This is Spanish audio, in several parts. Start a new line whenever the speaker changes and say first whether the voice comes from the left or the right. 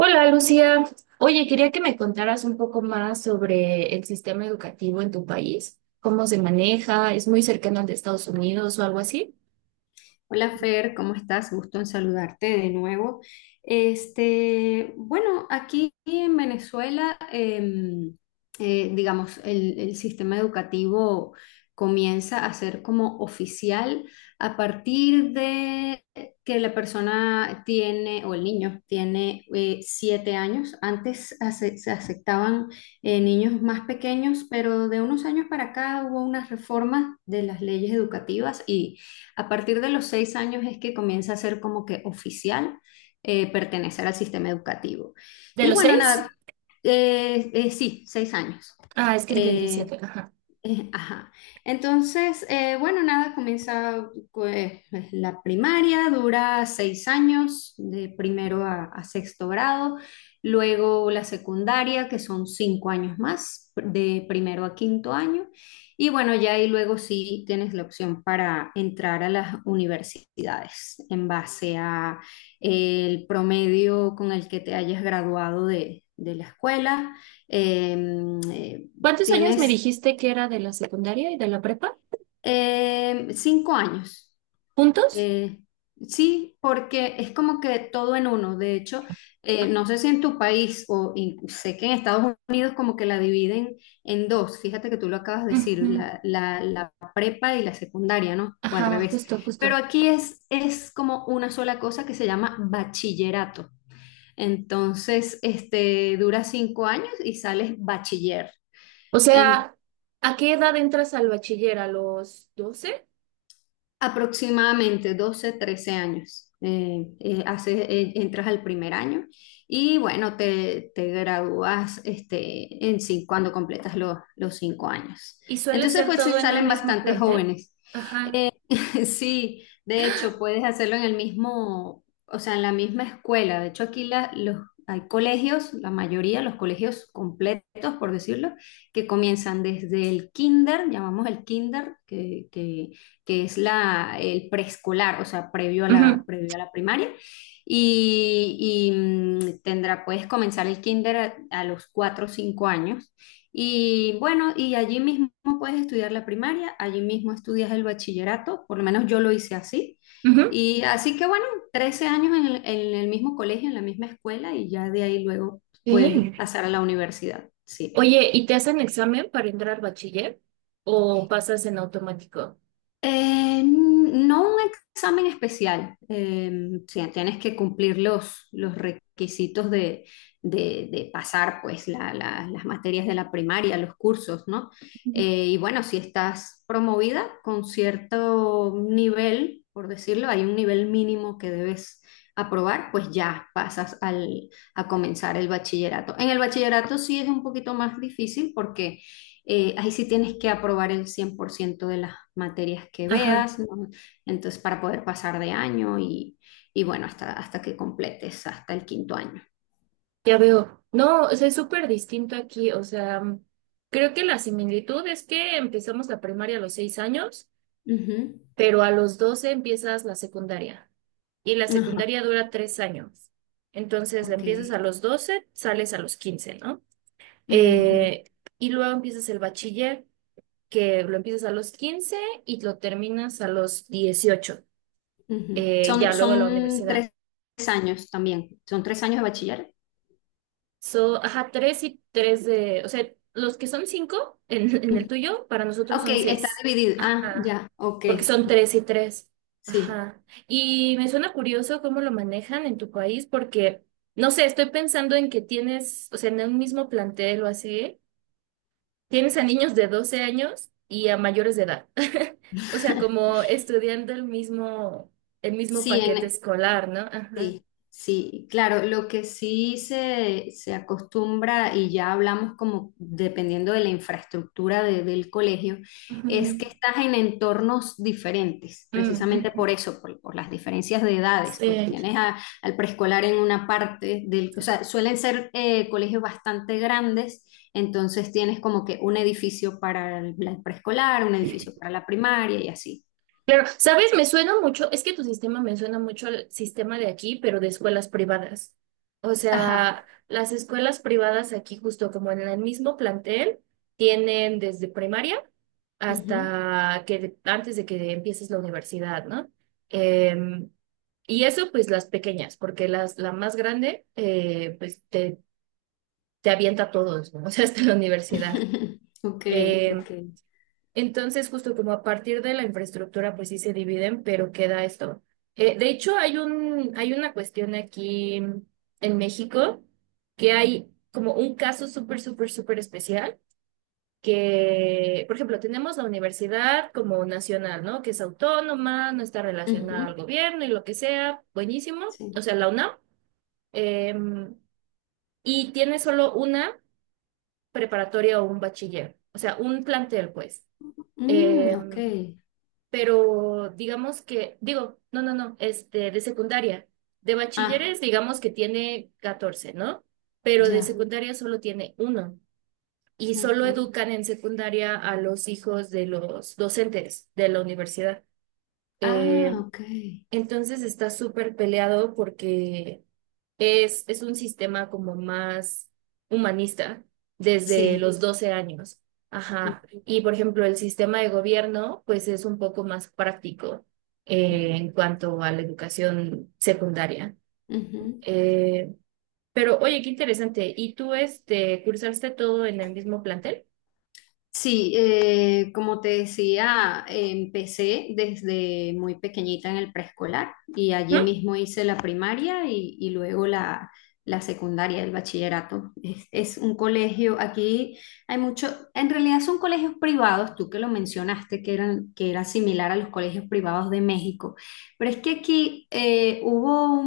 right: Hola Lucía, oye, quería que me contaras un poco más sobre el sistema educativo en tu país, cómo se maneja, ¿es muy cercano al de Estados Unidos o algo así?
left: Hola Fer, ¿cómo estás? Gusto en saludarte de nuevo. Este, bueno, aquí en Venezuela, digamos, el sistema educativo comienza a ser como oficial a partir de que la persona tiene, o el niño tiene 7 años. Antes se aceptaban niños más pequeños, pero de unos años para acá hubo unas reformas de las leyes educativas y a partir de los 6 años es que comienza a ser como que oficial pertenecer al sistema educativo.
right: ¿De
left: Y
right: los
left: bueno, nada,
right: seis?
left: sí, 6 años.
right: Ah, es que el
left: Eh,
right: 27, ajá.
left: Ajá. Entonces, bueno, nada, comienza pues, la primaria, dura 6 años, de primero a sexto grado, luego la secundaria, que son 5 años más, de primero a quinto año, y bueno, ya ahí luego sí tienes la opción para entrar a las universidades en base a el promedio con el que te hayas graduado de la escuela. Em, eh,
right: ¿Cuántos años me
left: tienes
right: dijiste que era de la secundaria y de la prepa?
left: 5 años.
right: ¿Juntos?
left: Eh, sí, porque es como que todo en uno. De hecho, no sé si en tu país o sé que en Estados Unidos como que la dividen en dos. Fíjate que tú lo acabas de decir,
right: Ujú.
left: la prepa y la secundaria, ¿no? O al
right: Ajá,
left: revés.
right: justo,
left: Pero
right: justo.
left: aquí es como una sola cosa que se llama bachillerato. Entonces, este, dura 5 años y sales bachiller.
right: O sea, ¿a qué edad entras al bachiller? ¿A los doce?
left: Aproximadamente 12 13 años. Entras al primer año y bueno, te gradúas este, cuando completas los 5 años.
right: ¿Y suele
left: Entonces,
right: ser
left: pues se
right: todo en un
left: salen
right: mismo
left: bastante
right: plantel?
left: jóvenes.
right: Ajá.
left: Sí, de hecho, puedes hacerlo en el mismo, o sea, en la misma escuela. De hecho, aquí los, hay colegios, la mayoría, los colegios completos, por decirlo, que comienzan desde el kinder, llamamos el kinder, que es la, el preescolar, o sea,
right: Ujú,
left: previo a la primaria. Tendrá, puedes comenzar el kinder a los 4 o 5 años y bueno, y allí mismo puedes estudiar la primaria, allí mismo estudias el bachillerato, por lo menos yo lo hice así.
right: ujú.
left: Y así que bueno, 13 años en en el mismo colegio, en la misma escuela, y ya de ahí luego puedes
right: Sí.
left: pasar a la universidad. Sí.
right: Oye, ¿y te hacen examen para entrar bachiller? ¿O pasas en automático?
left: No un examen especial, sí, tienes que cumplir los requisitos de pasar pues las materias de la primaria, los cursos, ¿no?
right: Ujú.
left: Y bueno, si estás promovida con cierto nivel, por decirlo, hay un nivel mínimo que debes aprobar, pues ya pasas al, a comenzar el bachillerato. En el bachillerato sí es un poquito más difícil porque ahí sí tienes que aprobar el 100% de las materias que
right: Ajá,
left: veas, ¿no? Entonces, para poder pasar de año y bueno, hasta que completes, hasta el quinto año.
right: ya veo. No, o sea, es súper distinto aquí. O sea, creo que la similitud es que empezamos la primaria a los 6 años,
left: Ujú.
right: pero a los 12 empiezas la secundaria y la
left: Ajá,
right: secundaria dura 3 años. Entonces la
left: ok.
right: empiezas a los 12, sales a los 15, ¿no?
left: Ujú,
right: Eh, y luego empiezas el bachiller, que lo empiezas a los 15 y lo terminas a los 18.
left: ujú.
right: Ya luego la
left: Son
right: universidad.
left: 3 años también, son 3 años de bachiller.
right: So, ajá, tres y tres de, o sea, los que son cinco en el
left: Ujú.
right: tuyo, para nosotros
left: Ok,
right: son
left: está
right: seis.
left: dividido. Ah,
right: Ajá,
left: ya, ok.
right: porque son tres y tres.
left: Sí.
right: Ajá. Y me suena curioso cómo lo manejan en tu país, porque, no sé, estoy pensando en que tienes, o sea, en un mismo plantel o así, tienes a niños de 12 años y a mayores de edad. O sea, como estudiando el mismo
left: Sí,
right: paquete
left: en,
right: escolar, ¿no? Ajá.
left: Sí, sí, claro, lo que sí se acostumbra, y ya hablamos como dependiendo de la infraestructura de- del colegio, es que
right: Ujú.
left: estás en entornos diferentes,
right: Mm,
left: precisamente por
right: ujú.
left: eso, por las diferencias de edades, pues
right: Sí.
left: tienes al preescolar en una parte del, o sea, suelen ser colegios bastante grandes, entonces tienes como que un edificio para el preescolar, un edificio para la primaria y así.
right: Claro, ¿sabes? Me suena mucho, es que tu sistema me suena mucho al sistema de aquí, pero de escuelas privadas. O
left: Ajá.
right: sea, las escuelas privadas aquí, justo como en el mismo plantel, tienen desde primaria
left: Ujú.
right: hasta que de- antes de que empieces la universidad, ¿no? Em, y eso, pues las pequeñas, porque la más grande, pues te avienta a todos, ¿no? O sea, hasta la universidad.
left: Ok,
right: Em,
left: ok.
right: entonces, justo como a partir de la infraestructura, pues sí se dividen, pero queda esto. De hecho, hay una cuestión aquí en México que hay como un caso súper, súper, súper especial que, por ejemplo, tenemos la universidad como nacional, ¿no? Que es autónoma, no está relacionada
left: Ujú,
right: al gobierno y lo que sea, buenísimo,
left: sí.
right: o sea, la UNAM. em, y tiene solo una preparatoria o un bachiller, o sea, un plantel, pues.
left: Mm, ok.
right: Em, pero digamos que, digo, no, no, no, este, de secundaria. De
left: Ah,
right: bachilleres, digamos que tiene 14, ¿no? Pero de
left: ya.
right: secundaria solo tiene uno. Y
left: Ok.
right: solo educan en secundaria a los hijos de los docentes de la universidad.
left: Ah,
right: Eh,
left: ok.
right: entonces está súper peleado porque es un sistema como más humanista desde
left: Sí.
right: los 12 años. Ajá. Y por ejemplo, el sistema de gobierno, pues es un poco más práctico
left: Ujú,
right: en cuanto a la educación secundaria.
left: ujú.
right: Eh, pero oye, qué interesante. ¿Y tú este, cursaste todo en el mismo plantel?
left: Sí, como te decía, empecé desde muy pequeñita en el preescolar y allí
right: ¿Mm?
left: mismo hice la primaria y luego la secundaria, el bachillerato. Es un colegio, aquí hay mucho, en realidad son colegios privados, tú que lo mencionaste, que eran, que era similar a los colegios privados de México, pero es que aquí hubo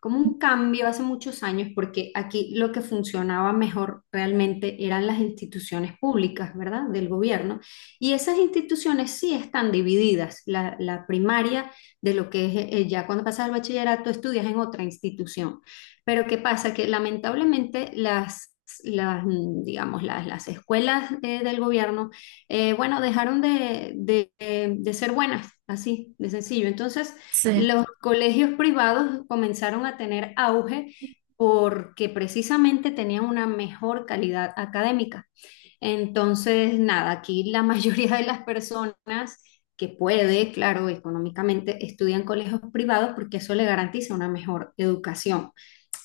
left: como un cambio hace muchos años, porque aquí lo que funcionaba mejor realmente eran las instituciones públicas, ¿verdad? Del gobierno. Y esas instituciones sí están divididas. La primaria de lo que es ya cuando pasas al bachillerato estudias en otra institución. Pero ¿qué pasa? Que lamentablemente las... Digamos, las escuelas del gobierno, bueno, dejaron de ser buenas, así de sencillo. Entonces,
right: Sí.
left: los colegios privados comenzaron a tener auge porque precisamente tenían una mejor calidad académica. Entonces, nada, aquí la mayoría de las personas que puede, claro, económicamente, estudian colegios privados porque eso le garantiza una mejor educación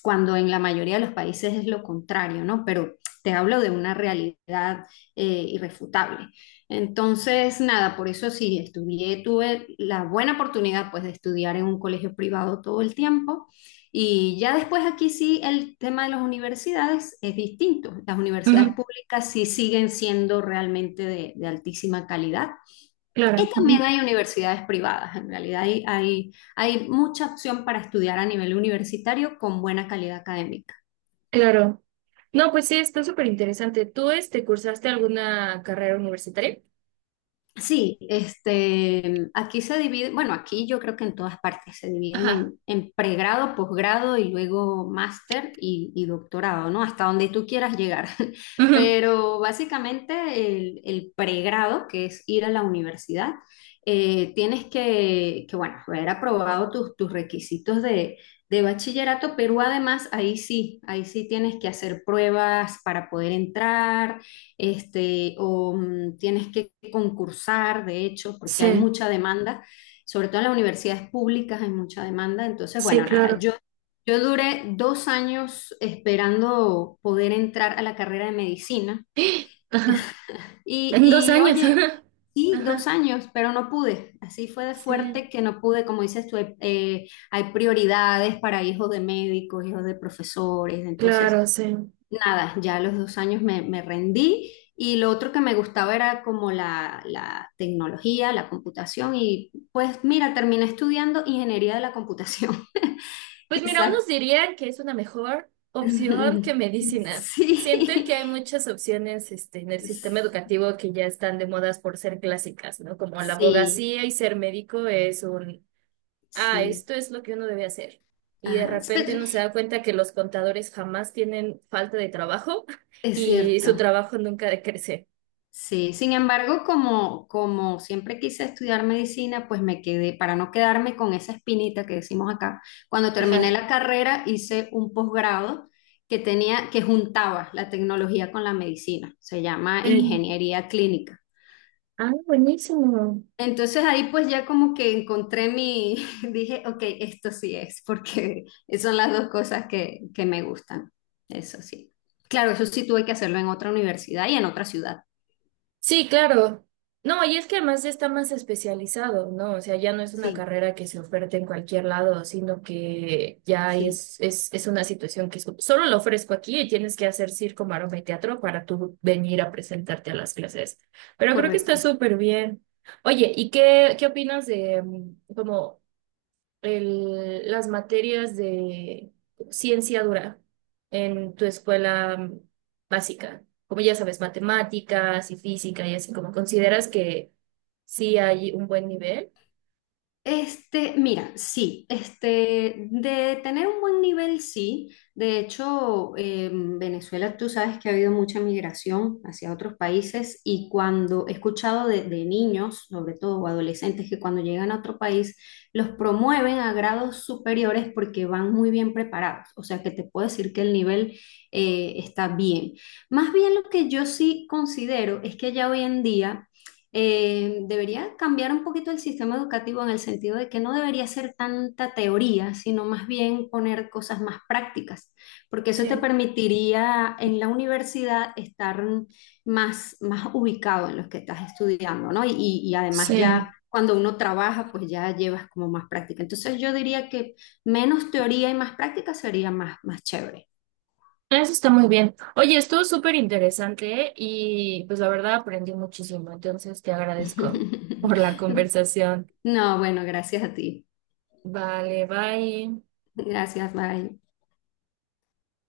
left: cuando en la mayoría de los países es lo contrario, ¿no? Pero te hablo de una realidad eh, irrefutable. Entonces, nada, por eso sí, estudié, tuve la buena oportunidad pues de estudiar en un colegio privado todo el tiempo y ya después aquí sí el tema de las universidades es distinto. Las universidades
right: Ujú.
left: públicas sí siguen siendo realmente de altísima calidad y
right: Claro,
left: también
right: ujú,
left: hay universidades privadas, en realidad hay mucha opción para estudiar a nivel universitario con buena calidad académica.
right: claro. No, pues sí, está súper interesante. ¿Tú este, cursaste alguna carrera universitaria?
left: Sí, este, aquí se divide, bueno, aquí yo creo que en todas partes se dividen
right: Ajá.
left: en pregrado, posgrado y luego máster y doctorado, ¿no? Hasta donde tú quieras llegar.
right: Ujú.
left: Pero básicamente el pregrado, que es ir a la universidad, tienes que, bueno, haber aprobado tus requisitos de bachillerato, pero además ahí sí tienes que hacer pruebas para poder entrar este, tienes que concursar, de hecho, porque hay
right: Sí,
left: mucha demanda, sobre todo en las universidades públicas hay mucha demanda. Entonces,
right: sí,
left: bueno, nada,
right: claro.
left: yo duré 2 años esperando poder entrar a la carrera de medicina
right: Ajá. En dos
left: y
right: años.
left: oye, sí, dos
right: Ajá.
left: años, pero no pude. Así fue de
right: Sí,
left: fuerte que no pude, como dices tú, hay hay prioridades para hijos de médicos, hijos de profesores, entonces...
right: claro, sí.
left: Nada, ya a los 2 años me rendí y lo otro que me gustaba era como la tecnología, la computación y pues mira, terminé estudiando ingeniería de la computación.
right: Pues mira,
left: Quizás.
right: unos dirían que es una mejor opción que medicina. Siento
left: Sí,
right: que hay muchas opciones, este, en el sistema educativo que ya están de modas por ser clásicas, ¿no? Como la
left: sí,
right: abogacía y ser médico es un, ah,
left: sí.
right: esto es lo que uno debe hacer. Y de
left: Ajá.
right: repente
left: Espe-
right: uno se da cuenta que los contadores jamás tienen falta de trabajo
left: Es
right: y su
left: cierto.
right: trabajo nunca decrece.
left: Sí, sin embargo, como siempre quise estudiar medicina, pues me quedé, para no quedarme con esa espinita que decimos acá, cuando terminé
right: Ajá.
left: la carrera hice un posgrado que tenía, que juntaba la tecnología con la medicina, se llama
right: Mm.
left: ingeniería clínica.
right: Ah, buenísimo.
left: Entonces ahí pues ya como que encontré mi, dije, ok, esto sí es, porque son las dos cosas que me gustan, eso sí. Claro, eso sí tuve que hacerlo en otra universidad y en otra ciudad.
right: Sí, claro. No, y es que además está más especializado, ¿no? O sea, ya no es una
left: Sí,
right: carrera que se oferte en cualquier lado, sino que ya
left: sí,
right: es una situación que solo lo ofrezco aquí y tienes que hacer circo, maroma y teatro para tú venir a presentarte a las clases. Pero creo que está
left: correcto.
right: súper bien. Oye, ¿y qué, qué opinas de como las materias de ciencia dura en tu escuela básica, como ya sabes, matemáticas y física y así, como consideras que sí hay un buen nivel?
left: Este, mira, sí, este, de tener un buen nivel, sí. De hecho, Venezuela, tú sabes que ha habido mucha migración hacia otros países y cuando he escuchado de niños, sobre todo o adolescentes, que cuando llegan a otro país los promueven a grados superiores porque van muy bien preparados. O sea, que te puedo decir que el nivel está bien. Más bien lo que yo sí considero es que ya hoy en día debería cambiar un poquito el sistema educativo en el sentido de que no debería ser tanta teoría, sino más bien poner cosas más prácticas, porque eso te
right: Sí.
left: permitiría en la universidad estar más, más ubicado en lo que estás estudiando, ¿no? Y además
right: Sí,
left: ya cuando uno trabaja, pues ya llevas como más práctica. Entonces yo diría que menos teoría y más práctica sería más, más chévere.
right: eso está muy bien. Oye, estuvo súper interesante y pues la verdad aprendí muchísimo, entonces te agradezco por la conversación.
left: No, bueno, gracias a ti.
right: Vale, bye.
left: Gracias, bye.